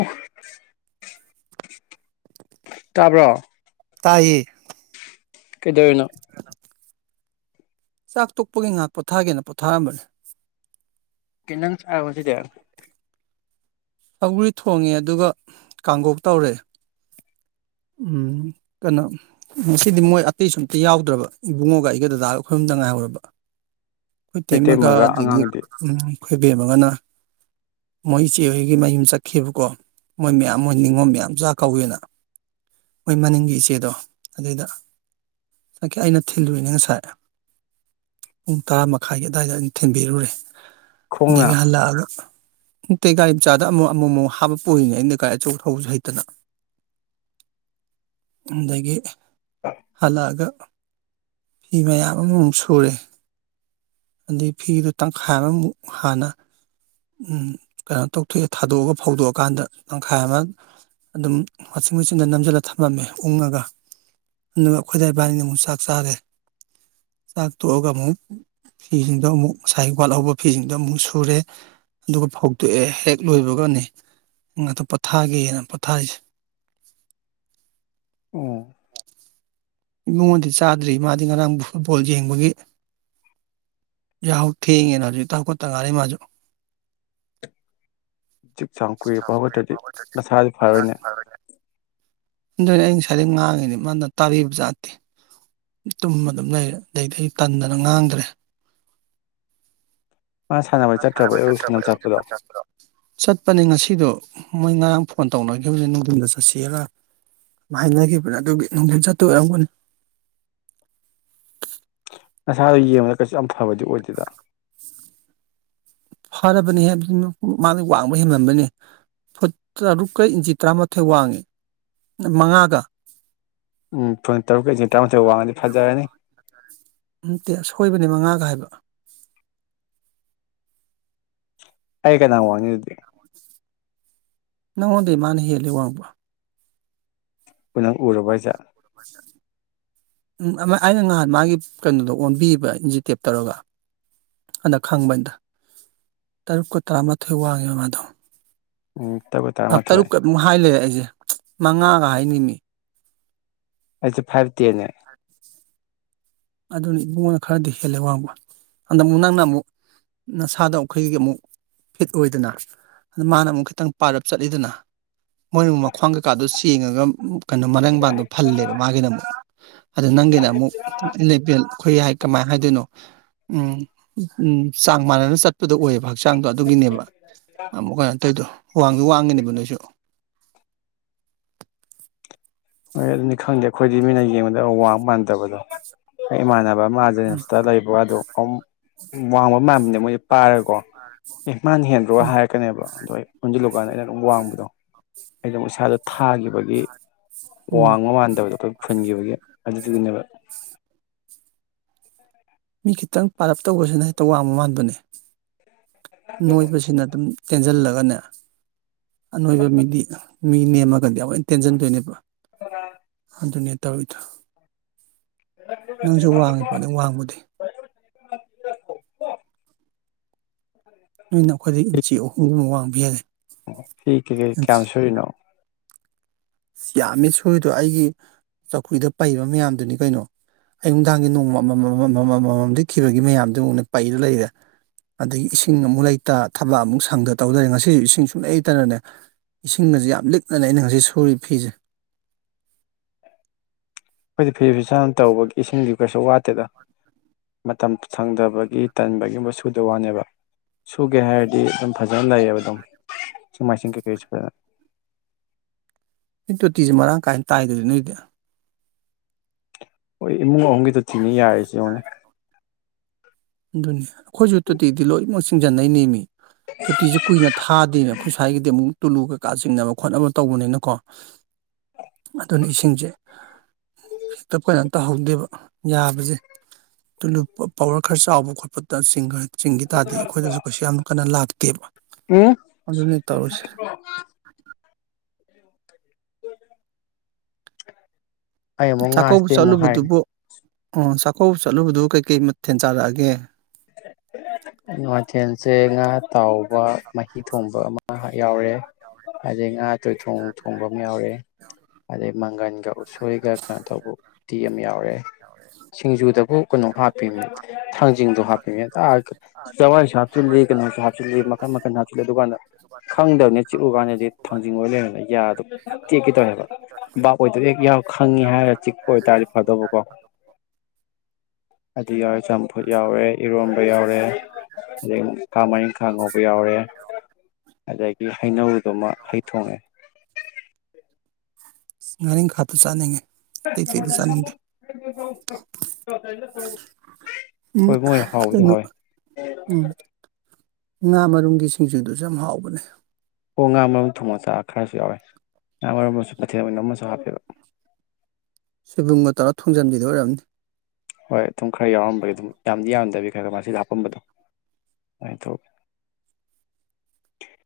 ꯑꯣ꯫ ꯇꯥꯕ꯭ꯔꯣ ꯇꯥꯏꯌꯦ ꯀꯩꯗꯧꯔꯤꯅꯣ ꯀꯩ ꯍꯥꯏꯅꯣ [unintelligible] ꯆꯥꯛ ꯇꯣꯛꯄꯒꯤ ꯉꯍꯥꯛ ꯄꯣꯊꯥꯒꯦꯅ ꯄꯣꯊꯥꯔꯝꯕꯅꯤ ꯀꯩꯖꯥꯡ ꯆꯔꯕꯣ ꯉꯁꯤꯗꯤ ꯁꯧꯒ꯭ꯔꯤ ꯊꯣꯡꯉꯦ ꯑꯗꯨꯒ ꯀꯥꯡꯒꯣꯛ ꯇꯧꯔꯦ ꯎꯝ ꯀꯩꯅꯣ ꯉꯁꯤꯗꯤ ꯃꯣꯏ ꯑꯇꯩ ꯁꯨꯝꯇ ꯌꯥꯎꯗ꯭ꯔꯕ ꯏꯕꯨꯡꯉꯒ ꯑꯩꯒ ꯗꯗꯥꯒ ꯈꯨꯣꯏ ꯑꯍꯨꯝꯗ ꯉꯥꯏꯍꯧꯔꯕ [unintelligible] ꯑꯩꯈꯣꯏ ꯇꯦꯛꯃꯒ ꯃꯩꯇꯩꯃꯒ ꯑꯗꯒꯤ ꯑꯉꯥꯡꯗꯤ ꯎ ꯈꯣꯏꯕꯦꯝ ꯑꯃꯒꯅ ꯃꯣꯏ ꯆꯦ ꯍꯣꯏꯒꯤ ꯃꯌꯨꯝ ꯆꯠꯈꯤꯕꯀꯣ ꯃꯣꯏ ꯃꯌꯥꯝ ꯍꯣꯏ ꯅꯤꯡꯉꯣ ꯃꯌꯥꯝ ꯆꯥꯛ ꯀꯧꯋꯦꯅ ꯃꯣꯏ ꯃꯅꯤꯡꯒꯤ ꯏꯆꯦꯗꯣ ꯑꯗꯨꯏꯗ ꯁꯗꯒꯤ ꯑꯩꯅ ꯊꯤꯜꯂꯨꯏꯅꯦ ꯉꯁꯥꯏ ꯄꯨꯡ ꯇꯔꯥ ꯃꯈꯥꯏꯒꯤ ꯑꯗꯨꯋꯥꯏꯗ ꯑꯩꯅ ꯊꯤꯟꯕꯤꯔꯨꯔꯦ ꯈꯣꯡꯅ ꯑꯗꯒꯤ ꯍꯜꯂꯛꯑꯒ ꯅꯇ [unintelligible] ꯒꯥꯔꯤ ꯃꯆꯥꯗ ꯑꯃꯨꯛ ꯑꯃꯨꯛ ꯑꯃꯨꯛ ꯍꯥꯞꯄ ꯄꯨꯔꯤꯅꯦ ꯑꯩꯅ ꯒꯥꯔꯤꯑꯆꯧꯕ ꯊꯧꯕꯁꯨ ꯍꯩꯇꯅ ꯑꯗꯒꯤ ꯍꯜꯂꯛꯑꯒ ꯐꯤ ꯃꯌꯥꯝ ꯑꯃꯃꯨꯛ ꯁꯨꯔꯦ ꯑꯗꯩꯒꯤ ꯐꯤꯗꯨ ꯇꯪꯈꯥꯏ ꯑꯃꯃꯨꯛ ꯍꯥꯟꯅ ꯎꯝ ꯀꯩꯅꯣ ꯇꯧꯊꯣꯛꯑꯦ ꯊꯥꯗꯣꯛꯑꯒ ꯐꯧꯗꯣꯛꯑꯀꯥꯟꯗ ꯇꯪꯈꯥꯏ ꯑꯃ ꯑꯗꯨꯝ ꯋꯥꯁꯤꯡ ꯃꯦꯆꯤꯟꯗ ꯅꯝꯁꯤꯜꯂ ꯊꯝꯃꯝꯃꯦ ꯎꯡꯉꯒ ꯑꯗꯨꯒ ꯑꯈꯣꯏꯗꯥ ꯏꯕꯥꯅꯤꯅ ꯑꯃꯨꯛ ꯆꯥꯛ ꯆꯥꯔꯦ ꯆꯥꯛ ꯇꯣꯛꯑꯒ ꯑꯃꯨꯛ ꯐꯤꯁꯤꯡꯗꯣ ꯑꯃꯨꯛ ꯉꯁꯥꯏꯒꯤ ꯋꯥꯠꯍꯧꯕ ꯐꯤꯁꯤꯡꯗꯣ ꯑꯃꯨꯛ ꯁꯨꯔꯦ ꯑꯗꯨꯒ ꯐꯧꯇꯣꯛꯑꯦ ꯍꯦꯛ ꯂꯣꯏꯕꯒꯅꯤ ꯉꯇꯥ ꯄꯣꯠꯊꯥꯒꯦꯅ ꯄꯣꯊꯥꯔꯤꯁꯦ ꯎꯝ ꯏꯕꯨꯡꯉꯣꯗꯤ ꯆꯥꯗ꯭ꯔꯤ ꯃꯥꯗꯤ ꯉꯔꯥꯡ ꯐꯨꯠꯕꯣꯜ ꯌꯦꯡꯕꯒꯤ ꯌꯥꯍꯧ ꯊꯦꯡꯉꯦꯅ ꯍꯧꯖꯤꯛꯇ ꯍꯧꯒꯠꯇ ꯉꯥꯏꯔꯤ ꯃꯥꯁꯨ ꯆꯛ ꯆꯥꯡ [unintelligible] ꯀꯨꯏꯔꯛꯄ ꯍꯧꯠꯇ꯭ꯔꯗꯤ ꯃꯁꯥꯗꯤ ꯐꯔꯣꯏꯅꯦ [unintelligible] ꯑꯗꯨꯅꯦ ꯑꯩ ꯉꯁꯥꯏꯗꯩ ꯉꯥꯡꯉꯤꯅꯤ ꯃꯥꯅ ꯇꯥꯕꯤꯕꯖꯥꯠꯅꯇꯦ ꯇꯨꯝꯃ ꯑꯗꯨꯝ ꯂꯩꯔꯦ ꯑꯗꯩꯗꯤ ꯇꯟꯗꯅ ꯉꯥꯡꯗ꯭ꯔꯦ ꯃꯥ ꯁꯥꯟꯅꯕ ꯆꯠꯇ꯭ꯔꯕꯣ ꯑꯌꯨꯛ ꯁꯥꯟꯅꯕ ꯆꯠꯄꯗꯣ ꯆꯠꯄꯅꯦ ꯉꯁꯤꯗꯣ ꯃꯣꯏ ꯉꯔꯥꯡ ꯐꯣꯟ ꯇꯧꯅꯈꯤꯕꯅ‌ꯦ ꯅꯨꯡꯊꯤꯟꯗ ꯆꯠꯁꯦꯅꯥ ꯍꯥꯏꯅꯈꯤꯕꯅꯦ ꯑꯗꯨꯒꯤ ꯅꯨꯡꯊꯤꯟ ꯆꯠꯇꯣꯏ ꯑꯣꯏꯔꯝꯒꯅꯤ ꯅꯁꯥꯗꯣ ꯌꯦꯡꯕꯗ ꯀꯩꯁꯨ ꯌꯥꯝ ꯐꯕꯗꯤ ꯑꯣꯏꯗꯦꯗ ꯐꯔꯕꯅꯤ ꯍꯦ ꯃꯥꯅ ꯋꯥꯡꯕ ꯍꯦꯃꯟꯕꯩꯅꯤ ꯐꯨꯠ ꯇꯔꯨꯛꯀ ꯏꯟꯆꯤ ꯇꯔꯥꯃꯥꯊꯣꯏ ꯋꯥꯡꯉꯤ ꯃꯉꯥꯒ ꯎꯝ ꯐꯨꯠ ꯇꯔꯨꯛꯀ ꯏꯟꯆꯤ ꯇꯔꯥꯃꯊꯣꯏ ꯋꯥꯡꯉꯗꯤ ꯐꯖꯔꯅꯤ ꯅꯠꯇꯦ ꯁꯣꯏꯕꯅꯦ ꯃꯉꯥꯒ ꯍꯥꯏꯕ ꯑꯩꯒ ꯀꯅꯥ ꯋꯥꯡꯅꯤ ꯑꯗꯨꯗꯤ ꯅꯪꯉꯣꯟꯗꯩ ꯃꯥꯅ ꯍꯦꯜꯂꯦ ꯋꯥꯡꯕ ꯅꯪ ꯎꯔꯥꯕꯣ ꯍꯥꯏꯁꯦ ꯑ [unintelligible] ꯎꯝ ꯑꯃ ꯑꯩꯅ ꯉꯥꯍꯥꯟ ꯃꯥꯒꯤ ꯀꯩꯅꯣꯗꯣ ꯑꯣꯟꯕꯤꯕ ꯏꯟꯖꯤꯇꯦꯞ ꯇꯧꯔꯒ ꯑꯗ ꯈꯪꯕꯅꯤꯗ ꯇꯔꯨꯛꯀ ꯇꯔꯥꯃꯥꯊꯣꯏ ꯋꯥꯡꯉꯦꯕ ꯃꯥꯗꯣ ꯎꯝ ꯇꯔꯨꯛ ꯑꯥ ꯇꯔꯨꯛꯀ ꯑꯗꯨꯝ ꯍꯥꯏ ꯂꯩꯔꯦ ꯑꯩꯁꯦ ꯃꯉꯥꯒ ꯍꯥꯏꯅꯤꯃꯤ ꯑꯩꯁꯨ ꯐꯥꯏꯚ ꯇꯦꯟꯅꯦ ꯑ [unintelligible] ꯑꯗꯨꯅꯤ ꯏꯕꯨꯡꯉꯅ ꯈꯔꯗꯤ ꯍꯦꯜꯂꯦ ꯋꯥꯡꯕ ꯑꯗ ꯑꯃꯨꯛ ꯅꯪꯅ ꯑꯃꯨꯛ ꯅꯁꯥꯗꫭ ꯑꯩꯈꫭꯏꯒꯤ ꯑꯃꯨꯛ ꯐꯤꯠ ꯑꯣꯏꯗꯅ ꯑꯗ ꯃꯥꯅ ꯑꯃꯨꯛ ꯈꯤꯇꯪ ꯄꯥꯔꯞ ꯆꯠꯂꯤꯗꯅ ꯃꯣꯏꯅ ꯃꯨꯛ ꯃꯈ꯭ꯋꯥꯡ ꯀꯩꯀꯥꯗꯣ ꯆꯦꯡꯉꯒ ꯀꯩꯅꯣ ꯃꯔ‌ꯦꯡꯕꯥꯥꯟꯗꯣ ꯐꯜꯂꯦꯕ ꯃꯥꯒꯤꯅ ꯑꯃꯨꯛ ꯑꯗꯨ ꯅꯪꯒꯤꯅ ꯑꯃꯨꯛ ꯂꯩꯕꯦꯜ [unintelligible] ꯑꯩꯈꯣꯏ ꯍꯥꯏ ꯀꯃꯥꯏꯅ ꯍꯥꯏꯗꯣꯏꯅꯣ ꯎꯝ ꯎꯝ ꯆꯥꯡ ꯃꯥꯟꯅꯥꯅ ꯆꯠꯄꯗꯣ ꯑꯣꯏꯌꯦꯕ ꯍꯛꯆꯥꯡꯗꯣ ꯑꯗꯨꯒꯤꯅꯦꯕ ꯑꯃꯨꯛ ꯀꯩꯅꯣ ꯇꯧꯗꯣ ꯋꯥꯡꯗꯤ ꯋꯥꯡꯉꯤꯅꯦꯕ ꯅꯣꯏꯁꯨ ꯍꯣꯏ ꯑꯗꯨꯅꯤ ꯈꯪꯗꯦ ꯑꯩꯈꯣꯏꯗꯤ ꯃꯤꯅ ꯌꯦꯡꯕꯗ ꯋꯥ ꯃꯥꯟꯗꯕꯗꯣ ꯑꯩ ꯏꯃꯥꯟꯅ ꯃꯥꯔꯖꯦꯟꯁꯇ [unintelligible] ꯂꯩꯕꯗꯣ ꯋꯥꯡꯕ ꯃꯅꯦ ꯃꯣꯏꯁꯦ ꯄꯥꯏꯔꯀꯣ [unintelligible] ꯑꯦ ꯃꯥꯅ ꯍꯦꯟꯗ꯭ꯔꯣ ꯎꯝ ꯍꯥꯏꯔꯛꯀꯅꯦꯕ ꯑꯗꯣ ꯑꯩ ꯑꯣꯟꯁꯤꯜꯂꯨꯀꯥꯟꯗ ꯑꯩꯅ ꯑꯗꯨꯝ ꯋꯥꯡꯕꯗꯣ ꯑꯩꯩꯅ ꯑꯃꯨꯛ ꯏꯁꯥꯗꯨ ꯊꯥꯈꯤꯕꯒꯤ ꯎꯝ ꯋꯥꯡꯕ ꯃꯥꯟꯗꯕꯗꯣ ꯑꯩꯈꯣꯏ ꯐꯨꯟꯈꯤꯕꯒꯤ ꯑꯗꯨꯗꯨꯒꯤꯅꯦꯕ ꯃꯤ ꯈꯤꯇꯪ ꯄꯥꯔꯞ ꯇꯧꯕꯁꯨꯅ‌ꯦ ꯍꯦꯛꯇ ꯋꯥꯡꯕ ꯃꯥꯟꯕꯅꯦ ꯅꯣꯏꯕꯁꯤꯅ ꯑꯗꯨꯝ ꯇꯦꯟꯁꯤꯜꯂꯒꯅꯦ ꯑꯅꯣꯏꯕ ꯃꯤꯗꯤ ꯃꯤ ꯅꯦꯝꯃꯒꯗꯤ ꯑꯃꯨꯛ ꯍꯦꯟꯅ ꯇꯦꯟꯁꯟꯗꯣꯏꯅꯦꯕ ꯑꯣ [unintelligible] ꯑꯗꯨꯅꯦ ꯇꯧꯔꯤ ꯊ ꯅꯪꯁꯨ ꯋꯥꯡꯉꯤ ꯄꯣꯠꯅꯤ ꯋꯥꯡꯕꯨꯗꯤ ꯅꯣꯏꯅ ꯑꯈꯣꯏꯗꯩ ꯏꯟꯆꯤ ꯑꯍꯨꯝꯒꯨꯝꯕ ꯋꯥꯡꯕ ꯍꯦꯜꯂꯤ ꯐꯤ ꯀꯩꯀꯩ ꯀꯌꯥꯝ ꯁꯨꯔꯤꯅꯣ ꯏꯁ ꯌꯥꯝꯃꯤ ꯁꯨꯔꯤꯗꯣ ꯑꯩꯒꯤ ꯆꯧꯀ꯭ꯔꯤꯗ ꯄꯩꯕ ꯃꯌꯥꯝꯗꯨꯅꯤ ꯀꯩꯅꯣ ꯑꯌꯨꯛꯅꯨꯡꯗꯥꯡꯒꯤ ꯅꯣꯡꯃ ꯑꯃꯃꯝ ꯑꯃꯝ ꯑꯃꯃꯝ ꯑꯃꯃꯝ ꯂꯤꯠꯈꯤꯕꯒꯤ ꯃꯌꯥꯝꯗꯨ ꯌꯦꯡꯉꯨꯅꯦ ꯄꯩꯔ ꯂꯩꯔꯦ ꯑꯗꯒꯤ ꯏꯁꯤꯡ ꯑꯃꯨꯛ ꯂꯩꯇ ꯊꯕꯛ ꯑꯃꯨꯛ ꯁꯪꯗ ꯇꯧ ꯂꯩꯔꯦ ꯉꯁꯤꯁꯨ ꯏꯁꯤꯡ ꯁꯨꯡꯂꯩ ꯂꯩꯇꯅꯅꯦ ꯏꯁꯤꯡꯒꯖꯦ ꯌꯥꯝ ꯂꯤꯛꯅꯅꯦ ꯑꯩꯅ ꯉꯁꯤ ꯁꯨꯔꯤ ꯐꯤꯖꯦ ꯑꯩꯈꯣꯏꯗꯤ ꯐꯤꯁꯨ ꯐꯤꯖꯥꯝ ꯇꯧꯕꯒꯤ ꯏꯁꯤꯡꯗꯤ ꯀꯩꯁꯨ ꯋꯥꯠꯇꯦꯗ ꯃꯇꯝ ꯁꯪꯗꯕꯒꯤ ꯇꯟꯕꯒꯤꯒꯨꯝꯕ ꯁꯨꯗ ꯋꯥꯅꯦꯕ ꯁꯨꯒꯦ ꯍꯥꯏꯔꯗꯤ ꯑꯗꯨꯝ ꯐꯖꯅ ꯂꯩꯌꯦꯕ ꯑꯗꯨꯝ ꯏꯁꯤꯡ ꯃꯥꯏꯁꯤꯡ ꯀꯩꯀꯩꯁꯨ ꯐꯖꯅ ꯇꯣꯇꯤꯖꯤ ꯃꯔꯥꯡ ꯀꯥꯏꯅ ꯇꯥꯏꯗꯅ ꯅꯣꯏꯗꯤ ꯍꯣꯏ ꯏꯃꯨꯡ ꯑꯍꯨꯝꯒꯤ ꯇꯣꯇꯤꯅꯤ ꯌꯥꯔꯤꯁꯤ ꯌꯦꯡꯉꯨꯅꯦ ꯑꯗꯨꯅꯤ ꯑꯩꯈꯣꯏꯁꯨ ꯇꯣꯇꯤꯗꯤ ꯂꯣꯏꯅꯃꯛ ꯆꯤꯡꯖꯟꯅꯩꯅꯦꯃꯤ ꯇꯣꯇꯤꯖꯦ ꯀꯨꯏꯅ ꯊꯥꯗꯦꯃꯦ ꯑꯈꯣꯏ ꯁ꯭ꯋꯥꯏꯒꯤꯗꯤ ꯑꯃꯨꯛ ꯇꯨꯂꯨ ꯀꯩꯀꯥ ꯆꯤꯡꯅꯕ ꯈꯣꯠꯅꯕ ꯇꯧꯕꯅꯤꯅꯀꯣ ꯑꯗꯨꯅ ꯏꯁꯤꯡꯁꯦ ꯍꯦꯛꯇ ꯀꯩꯅꯣ ꯇꯧꯍꯧꯗꯦꯕ ꯌꯥꯕꯖꯦ ꯇꯨꯂꯨ ꯄ ꯄꯋꯔ ꯈꯔ ꯆꯥꯎꯕ ꯈꯣꯠꯄꯗ ꯆꯤꯡꯒ ꯆꯤꯡꯒꯤ ꯇꯥꯔꯗꯤ ꯑꯈꯣꯏꯗꯁꯨ ꯀꯩꯁꯨ ꯌꯥꯝ ꯀꯟꯅ ꯂꯥꯛꯇꯦꯕ ꯎꯝ ꯑꯗꯨꯅꯤ ꯇꯧꯔꯤꯁꯦ [unintelligible] ꯑꯩ ꯑꯃꯨꯛ ꯆꯥꯛꯀꯧꯕ ꯉꯥꯁꯦ ꯑꯃꯨꯛ ꯆꯠꯂꯨꯕꯗꯨꯕꯨ ꯍꯥꯏꯔꯅꯤ ꯑꯣ ꯆꯥꯛꯀꯧꯕ ꯆꯠꯂꯨꯕꯗꯨ ꯀꯩꯀꯩ ꯃꯊꯦꯟ ꯆꯥꯔꯛꯑꯒꯦ [unintelligible] ꯃꯊꯦꯜꯁꯦ ꯉꯥ ꯇꯥꯎꯕ ꯃꯍꯤ ꯊꯣꯡꯕ ꯑꯃ ꯌꯥꯎꯔꯦ ꯑꯗꯩ ꯉꯥ ꯇꯣꯏꯊꯣꯡ ꯊꯣꯡꯕ ꯑꯃ ꯌꯥꯎꯔꯦ ꯑꯗꯩ ꯃꯪꯒꯟꯒ ꯎꯁꯣꯏꯒ ꯀꯩꯅꯣ ꯇꯧꯕ ꯎꯇꯤ ꯑ ꯌꯥꯎꯔꯦ ꯁꯤꯡꯖꯨꯗꯕꯨ ꯀꯩꯅꯣ ꯍꯥꯞꯄꯤꯃꯤ ꯊꯥꯡꯖꯤꯡꯗꯣ ꯍꯥꯞ ꯍꯦꯛꯇ ꯍꯥꯞ ꯆꯋꯥꯏꯁꯨ ꯍꯥꯞꯆꯤꯜꯂꯤ ꯀꯩꯅꯣꯁꯨ ꯍꯥꯞꯖꯤꯜꯂꯤ ꯃꯈꯜ ꯃꯈꯜ ꯑꯗꯨꯀꯥꯟꯗ ꯈꯪꯗꯕꯅꯤ ꯆꯤꯛꯎꯀꯥꯟꯗꯗꯤ ꯊꯥꯡꯖꯤꯡ ꯑꯣꯏ ꯂꯩꯔꯝꯃꯦ ꯌꯥꯗꯣ ꯇꯦꯛꯀꯦ ꯇꯧꯌꯦ ꯍꯥꯏꯕ ꯕꯥꯞ ꯑꯣꯏꯗꯕꯍꯦꯛ ꯌꯥꯎ ꯈꯪꯉꯤ ꯍꯥꯏꯔ ꯆꯤꯛꯄ ꯑꯣꯏꯇꯥꯔꯗꯤ ꯐꯗꯧꯕꯀꯣ ꯑꯗꯨ ꯌꯥꯎꯔꯦ ꯆꯝꯐꯨꯠ ꯌꯥꯎꯔꯦ ꯏꯔꯣꯝꯕ ꯌꯥꯎꯔꯦ ꯑꯗꯩꯃꯨꯛ [unintelligible] ꯃꯔꯤꯜ ꯈꯥ ꯉꯧꯕ ꯌꯥꯎꯔꯦ ꯑꯗꯒꯤ ꯍꯩꯅꯧꯗꯨꯃ ꯍꯩ ꯊꯣꯡꯉꯦ ꯉꯔꯤꯟ ꯈꯥꯗꯨ ꯆꯥꯅꯤꯡꯉꯦ ꯑꯇꯩ ꯑꯇꯩꯗꯤ ꯆꯥꯅꯤꯡꯗꯦ [unintelligible] ꯎꯝ ꯍꯣꯏ ꯃꯣꯏ ꯍꯥꯎꯕꯨꯗꯤ ꯀꯩꯅꯣ ꯍꯥꯎꯋꯦ ꯎꯝ ꯉꯥ ꯃꯔꯨꯝꯒꯤ ꯁꯤꯡꯖꯨꯗꯨꯁꯨ ꯌꯥꯝ ꯍꯥꯎꯕꯅꯦ ꯑꯣ ꯉꯥ ꯃꯔꯨꯝ ꯊꯣꯡꯃꯆꯥ ꯈꯔꯁꯨ ꯌꯥꯎꯋꯦ ꯉꯥ ꯃꯔꯨꯝꯕꯨꯁꯨ ꯃꯊꯦꯜ ꯑꯣꯏꯅ ꯑꯃꯁꯨ ꯍꯥꯞꯄꯦꯕ ꯁꯣꯏꯕꯨꯝꯒ ꯇꯧꯔ ꯊꯣꯡꯖꯟꯕꯤꯗꯨ ꯑꯣꯏꯔꯝꯅꯤ ꯍꯣꯏ ꯑꯗꯨꯝ ꯈꯔ ꯌꯥꯎꯔꯝꯕꯩ ꯑꯗꯨꯝ ꯌꯥꯝꯗꯤ ꯌꯥꯝꯗꯕꯤ ꯈꯔ ꯈꯔ ꯃꯆꯤꯗ ꯍꯥꯞꯄꯝꯕꯗꯣ [unintelligible] ꯇꯧ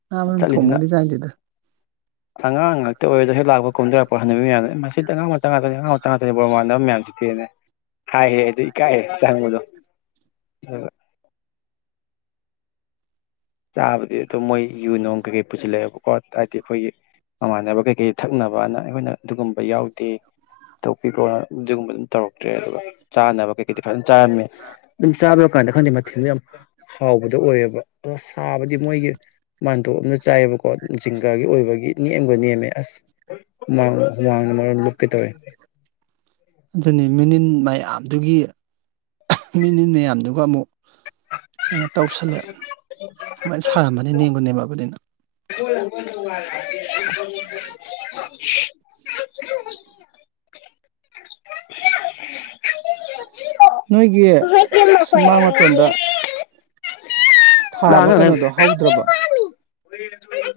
ꯉꯥ ꯃꯔꯨꯝ ꯊꯣꯡꯕꯒꯗꯤ ꯆꯥꯅꯤꯡꯗꯦꯗ ꯑꯉꯥꯡ ꯉꯥꯛꯇ ꯑꯣꯏꯔꯦꯗꯣ ꯍꯦꯛ ꯂꯥꯛꯄ ꯀꯨꯝꯊꯔꯛꯄ ꯍꯟꯅꯨꯕꯤ ꯃꯌꯥꯝꯅ ꯏ ꯃꯁꯤꯗꯤ ꯑꯉꯥꯡ ꯃꯆꯥ ꯉꯥꯛꯇꯅꯤ ꯑꯉꯥꯡ ꯃꯆꯥ ꯉꯥꯛꯇꯅꯤ ꯕꯣꯔ ꯃꯃꯥꯟꯅꯕ ꯃꯌꯥꯝꯁꯤꯗꯤꯅꯦ ꯍꯥꯏꯌꯦ ꯑꯗꯨ ꯏꯀꯥꯏ ꯆꯪꯕꯗꯨ ꯑꯗꯨꯒ ꯆꯥꯕꯗꯤ ꯑꯗꯨꯝ ꯃꯣꯏ ꯌꯨ ꯅꯣꯡ ꯀꯩꯀꯩ ꯄꯨꯁꯤꯜꯂꯛꯑꯦꯕꯣ ꯄꯣꯠ ꯍꯥꯏꯗꯤ ꯑꯩꯈꯣꯏꯒꯤ ꯃꯃꯥꯟꯅꯕ ꯀꯩꯀꯩ ꯊꯛꯅꯕꯥꯅ ꯑꯩꯈꯣꯏꯅ ꯑꯗꯨꯒꯨꯝꯕ ꯌꯥꯎꯗꯦ ꯊꯣꯛꯄꯤꯈ꯭ꯔꯣꯅ ꯑꯗꯨꯒꯨꯝꯕ ꯑꯗꯨꯝ ꯇꯧꯔꯛꯇ꯭ꯔꯦ ꯑꯗꯨꯒ ꯆꯥꯅꯕ ꯀꯩꯀꯩꯗꯤ ꯐꯖꯅ ꯆꯥꯔꯝꯃꯦ ꯑꯗꯨꯝ ꯆꯥꯕ ꯀꯥꯟꯗ ꯈꯪꯗꯦ ꯃꯊꯦꯜꯗꯨ ꯌꯥꯝ ꯍꯥꯎꯕꯗꯣ ꯑꯣꯏꯌꯦꯕ ꯑꯗꯣ ꯁꯥꯕꯗꯤ ꯃꯣꯏꯒꯤ ꯃꯥꯟꯇꯣꯛ ꯑꯃꯗ ꯆꯥꯏꯌꯦꯕꯀꯣ ꯖꯤꯡꯒꯥꯒꯤ ꯑꯣꯏꯕꯒꯤ ꯅꯦꯝꯒ ꯅꯦꯝꯃꯦ ꯑꯁ ꯍꯨꯃꯥꯡ ꯍꯨꯃꯥꯡꯅ ꯃꯔꯣꯟ ꯂꯨꯞꯀꯦ ꯇꯧꯋꯦ ꯑꯗꯨꯅꯤ ꯃꯅꯤꯟ ꯃꯌꯥꯝꯗꯨꯒꯤ [unintelligible] ꯃꯤꯅꯤꯟ ꯃꯌꯥꯝꯗꯨꯒ ꯑꯃꯨꯛ ꯀꯩꯅꯣ ꯇꯧꯁꯜꯂꯦ ꯑꯃꯨꯛꯍꯦꯟ ꯁꯥꯔꯝꯃꯅꯤ ꯅꯦꯝꯒ ꯅꯦꯝꯃꯛꯑꯕꯅꯤꯅ [unintelligible] ꯅꯣꯏꯒꯤ ꯁꯨꯃꯥꯡ ꯃꯇꯣꯟꯗ ꯊꯥꯕ ꯀꯩꯅꯣꯗꯣ ꯍꯧꯗ꯭ꯔꯕ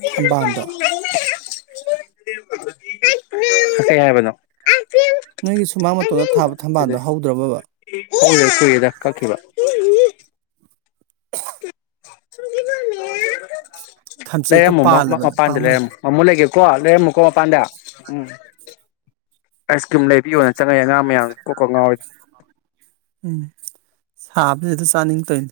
ꯊꯝꯕꯥꯜꯗꯣ [unintelligible] ꯀꯩ ꯍꯥꯏꯕꯅꯣ ꯅꯣꯏꯒꯤ ꯁꯨꯃꯥꯡ ꯃꯇꯣꯗ ꯊꯥꯕ ꯊꯝꯕꯥꯜꯗꯣ ꯍꯧꯗ꯭ꯔꯕꯕ ꯍꯧꯗꯦ ꯀꯨꯏꯔꯦꯗ ꯀꯥꯛꯈꯤꯕ ꯊꯝꯆꯦꯠꯀ ꯂꯩꯔꯝꯃꯨ ꯄꯥꯜꯂꯕꯅꯦ ꯃꯄꯥꯟꯗ ꯄꯥꯝꯃꯨꯏꯅꯦ ꯂꯩꯔꯝꯃꯨ ꯃꯃꯣ ꯂꯩꯒꯦꯀꯣ ꯂꯩꯔꯝꯃꯨꯀꯣ ꯃꯄꯥꯟꯗ ꯎꯝ ꯑꯥꯏꯁ ꯀ꯭ꯔꯤꯝ ꯂꯩꯕꯤꯌꯣꯅꯦ ꯆꯪꯉꯛꯌꯦ ꯑꯉꯥꯡ ꯃꯌꯥꯝ ꯀꯣꯛꯀꯥ ꯉꯥꯎꯔꯤ ꯎꯝ ꯁꯥꯕꯁꯤꯗ ꯆꯥꯅꯤꯡ ꯇꯧꯅꯤ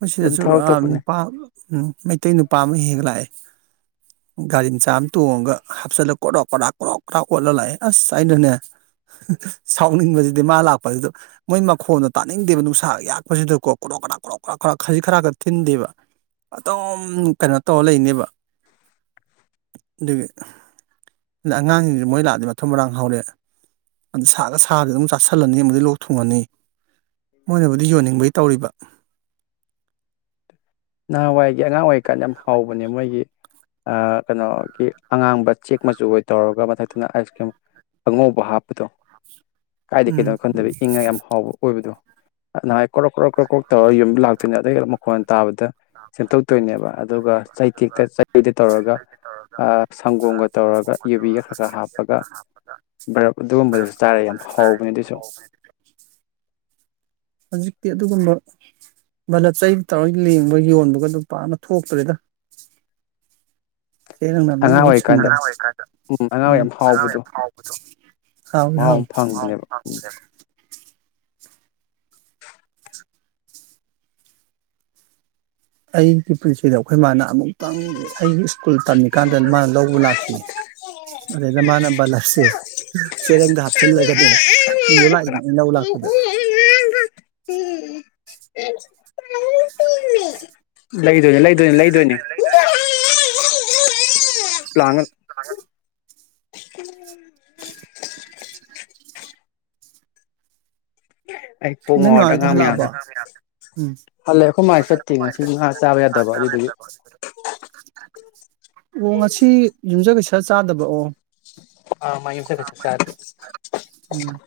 ꯑꯩꯈꯣꯏ ꯑꯗꯨꯝ ꯁꯤꯗꯁꯨ ꯊꯧꯔꯛꯇꯧꯕꯅꯦ ꯅꯨꯄꯥ ꯃꯩꯇꯩ ꯅꯨꯄꯥ ꯑꯃ ꯍꯦꯛ ꯍꯦꯛ ꯂꯥꯛꯑꯦ [inaudible] ꯒꯥꯔꯤ ꯃꯆꯥ ꯑꯃ ꯇꯣꯡꯉꯒ ꯍꯥꯞꯆꯜꯂ ꯀꯣꯔꯣꯛ ꯀꯔꯥꯛ ꯀꯣꯔꯣꯛ ꯀꯔꯥꯛ ꯑꯣꯠꯂ ꯂꯥꯛꯑꯦ ꯑꯁ ꯑꯩꯅꯅꯦ ꯁꯥꯎꯅꯤꯡꯕꯁꯤꯗꯤ ꯃꯥ ꯂꯥꯛꯄ ꯑꯗꯨꯗꯣ ꯃꯣꯏ ꯃꯈꯣꯟꯗ ꯇꯥꯅꯤꯡꯗꯦꯕ ꯅꯨꯡꯁꯥ ꯌꯥꯛꯄꯁꯤꯗꯀꯣ ꯀꯣꯔꯣꯛ ꯀꯔꯥ ꯀꯣꯛ ꯈꯨꯔꯥꯛ ꯈꯨꯔꯥꯛ ꯈꯖꯤ ꯈꯔꯥꯛꯀꯥ ꯊꯤꯟꯗꯦꯕ ꯑꯗꯨꯝ ꯀꯩꯅꯣ ꯇꯧꯔ ꯂꯩꯅꯦꯕ ꯑꯗꯨꯒꯤ ꯑꯉꯥꯡꯁꯤꯡꯁꯦ ꯃꯣꯏ ꯂꯥꯛꯑꯗꯤ ꯃꯊꯨꯝ ꯃꯔꯥꯡ ꯍꯧꯔꯛꯑꯦ ꯑꯗ ꯁꯥꯔꯒ ꯁꯥꯔꯗꯤ ꯑꯗꯨꯝ ꯆꯥꯥꯁꯜꯂꯅꯤ ꯑꯃꯗꯤ ꯂꯣꯛ ꯊꯨꯡꯉꯅꯤ ꯃꯣꯏꯅꯕꯨꯗꯤ ꯌꯣꯟꯅꯤꯡꯕꯩ ꯇꯧꯔꯤꯕ ꯅꯍꯥꯟꯋꯥꯏꯒꯤ ꯑꯉꯥꯡ ꯑꯣꯏꯔꯤꯀꯥꯟ ꯌꯥꯝ ꯍꯥꯎꯕꯅꯦ ꯃꯣꯏꯒꯤ ꯑꯥ ꯀꯩꯅꯣꯒꯤ ꯑꯉꯥꯡꯕ ꯆꯦꯛ ꯃꯆꯨ ꯑꯣꯏ ꯇꯧꯔꯒ ꯃꯊꯛꯇꯅ ꯑꯥꯏꯁ ꯀ꯭ꯔꯤꯝ ꯑꯉꯧꯕ ꯍꯥꯞꯄꯗꯣ ꯀꯥꯏꯗ ꯎꯝ ꯀꯩꯗꯅꯣ ꯈꯟꯗꯕ ꯏꯪꯉꯥꯏ ꯌꯥꯝ ꯍꯥꯎꯕ ꯑꯣꯏꯕꯗꯣ ꯅꯍꯥꯏ ꯀ꯭ꯔꯣꯛ ꯀ꯭ꯔꯣꯛ ꯀ꯭ꯔꯣꯛ ꯀ꯭ꯔꯣꯛ ꯇꯧꯔꯒ ꯌꯨꯝ ꯂꯥꯛꯇꯣꯏꯅꯤ ꯑꯗꯩꯩ ꯃꯈꯣꯟ ꯇꯥꯕꯗ ꯁꯦꯝꯗꯣꯛꯇꯣꯏꯅꯦꯕ ꯑꯗꯨꯒ ꯇꯣꯏꯅꯦꯕ ꯑꯗꯨꯒ ꯇꯧꯔꯒ [unintelligible] ꯑꯥ ꯁꯪꯒꯣꯝꯒ ꯇꯧꯔꯒ ꯌꯨꯕꯤꯒ ꯈꯔ ꯈꯔ ꯍꯥꯞꯄꯒ ꯕ꯭ꯔꯞ ꯑꯗꯨꯒꯨꯝꯕꯗꯨꯁꯨ [inaudible] ꯆꯥꯔ ꯌꯥꯝ ꯍꯥꯎꯕꯅꯦ ꯑꯗꯨꯁꯨ ꯍꯧꯖꯤꯛꯇꯤ ꯑꯗꯨꯒꯨꯝꯕ ꯚꯂꯞ ꯆꯩ ꯇꯧꯔꯥ ꯂꯦꯡꯕ ꯌꯣꯟꯕꯒ ꯑꯗꯨꯝ ꯄꯥꯛꯅ ꯊꯣꯛꯇ꯭ꯔꯦꯗ ꯍ ꯅꯪꯅꯅꯕꯩ ꯑꯉꯥꯡ ꯃꯍꯨꯠ ꯁꯥꯡ ꯑꯣꯏꯔꯤꯀꯥꯟꯗ ꯎꯝ ꯑꯅꯥꯎ ꯌꯥꯝ ꯍꯥꯎꯕꯗꯣ ꯎꯥꯡꯥꯎꯕꯗꯣ [unintelligible] ꯍꯥꯎ ꯃꯍꯥꯎ ꯍꯥꯎ ꯑꯃ ꯐꯪꯕꯅꯦꯕ ꯎꯝ [unintelligible] ꯑꯩꯒꯤ ꯄꯨꯟꯁꯤꯗ ꯑꯩꯈꯣꯏ ꯃꯥꯅ ꯑꯃꯨꯛꯇꯪ ꯑꯩꯒꯤ ꯁ꯭ꯀꯨꯜ ꯇꯝꯃꯤꯀꯥꯟꯗ ꯃꯥꯅ ꯂꯧꯕ ꯂꯥꯛꯈꯤ ꯑꯗꯨꯗ ꯃꯥꯅ ꯕꯥꯂꯞꯁꯦ ꯆꯦꯔꯪꯗ ꯍꯥꯞꯆꯤꯜꯂꯒꯅꯦ ꯄꯨꯔꯥ ꯂꯥꯛꯏꯅꯤ ꯂꯧ ꯂꯥꯛꯄꯗ ꯂꯩꯗꯣꯏꯅꯦ ꯂꯩꯗꯣꯏꯅꯤ ꯂꯩꯗꯣꯏꯅꯦ ꯂꯥꯡꯒꯅꯨ [unintelligible] ꯎ [inaudible] [inaudible] ꯎ [inaudible] ꯅꯣꯏ ꯃꯥ ꯍꯣꯏꯗꯨ ꯍꯜꯂꯥꯛꯑꯕꯣ ꯎꯝ ꯍꯜꯂꯦ ꯑꯩꯈꯣꯏ ꯃꯥ ꯆꯠꯇꯦ ꯉꯁꯤ ꯉꯥ ꯆꯥꯕ ꯌꯥꯗꯕ ꯑꯗꯨꯗꯨꯒꯤ [unintelligible] ꯑꯣ ꯉꯁꯤ ꯌꯨꯝꯖ ꯀꯩꯁꯥ ꯆꯥꯗꯕ ꯑꯣ ꯑ ꯃꯥ ꯌꯨꯝꯁꯥ ꯀꯩꯁꯥ ꯆꯥꯗꯦ ꯎꯝ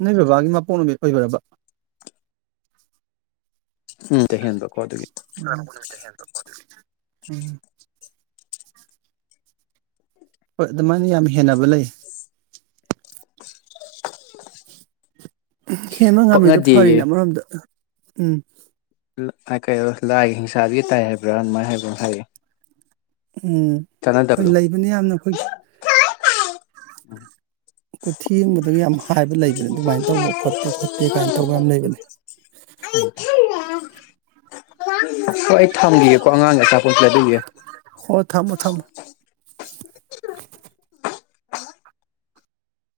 ꯅꯣꯏ ꯕꯕꯥꯒꯤ ꯃꯄꯣꯛ ꯅꯨꯃꯤꯠ ꯑꯣꯏꯕꯔ꯭ꯕꯥ ꯎꯝ ꯍꯦꯟꯕꯀꯣ ꯑꯗꯨꯒꯤ ꯎꯝ [unintelligible] ꯍꯣꯏ ꯑꯗꯨꯃꯥꯏꯅ ꯌꯥꯝ ꯍꯦꯟꯅꯕ ꯂꯩ ꯍꯦꯟꯕ ꯉꯝꯃꯤꯗꯣ ꯄꯛꯅꯗꯦꯌꯦ ꯐꯔꯤꯅ ꯑꯃꯥ ꯔꯣꯝꯗꯥ ꯎꯝ ꯀ ꯂꯥꯏꯒꯤ ꯍꯤꯡꯁꯥꯗꯨꯒꯤ ꯇꯥꯏ ꯍꯥꯏꯕ꯭ꯔꯥ ꯑꯗꯨꯃꯥꯏꯅ ꯍꯥꯏꯕ꯭ꯔꯥ ꯍꯥꯏꯌꯦꯦ [unintelligible] ꯎꯝ ꯍꯣꯏ ꯂꯩꯕꯅꯦ ꯌꯥꯝꯅ ꯑꯩꯈꯣꯏꯒꯤ ꯎꯝ ꯊꯦꯡꯕꯗꯨꯗꯒꯤ ꯌꯥꯝ ꯍꯥꯏꯕ ꯂꯩꯕꯅꯤ ꯑꯗꯨꯃꯥꯏꯅ ꯇꯧꯕ ꯐꯠꯇꯦ ꯈꯣꯠꯇꯦ ꯀꯥꯏꯅ ꯇꯧꯕ ꯌꯥꯝ ꯂꯩꯕꯅꯦ ꯁꯋꯥꯏ ꯊꯥꯕꯤ [unintelligible] [inaudible] ꯑꯉꯥꯡꯒꯤ ꯑꯆꯥꯄꯣꯠ ꯂꯩ [unintelligible] ꯑꯣ ꯊꯝꯃꯣ ꯊꯝꯃꯣ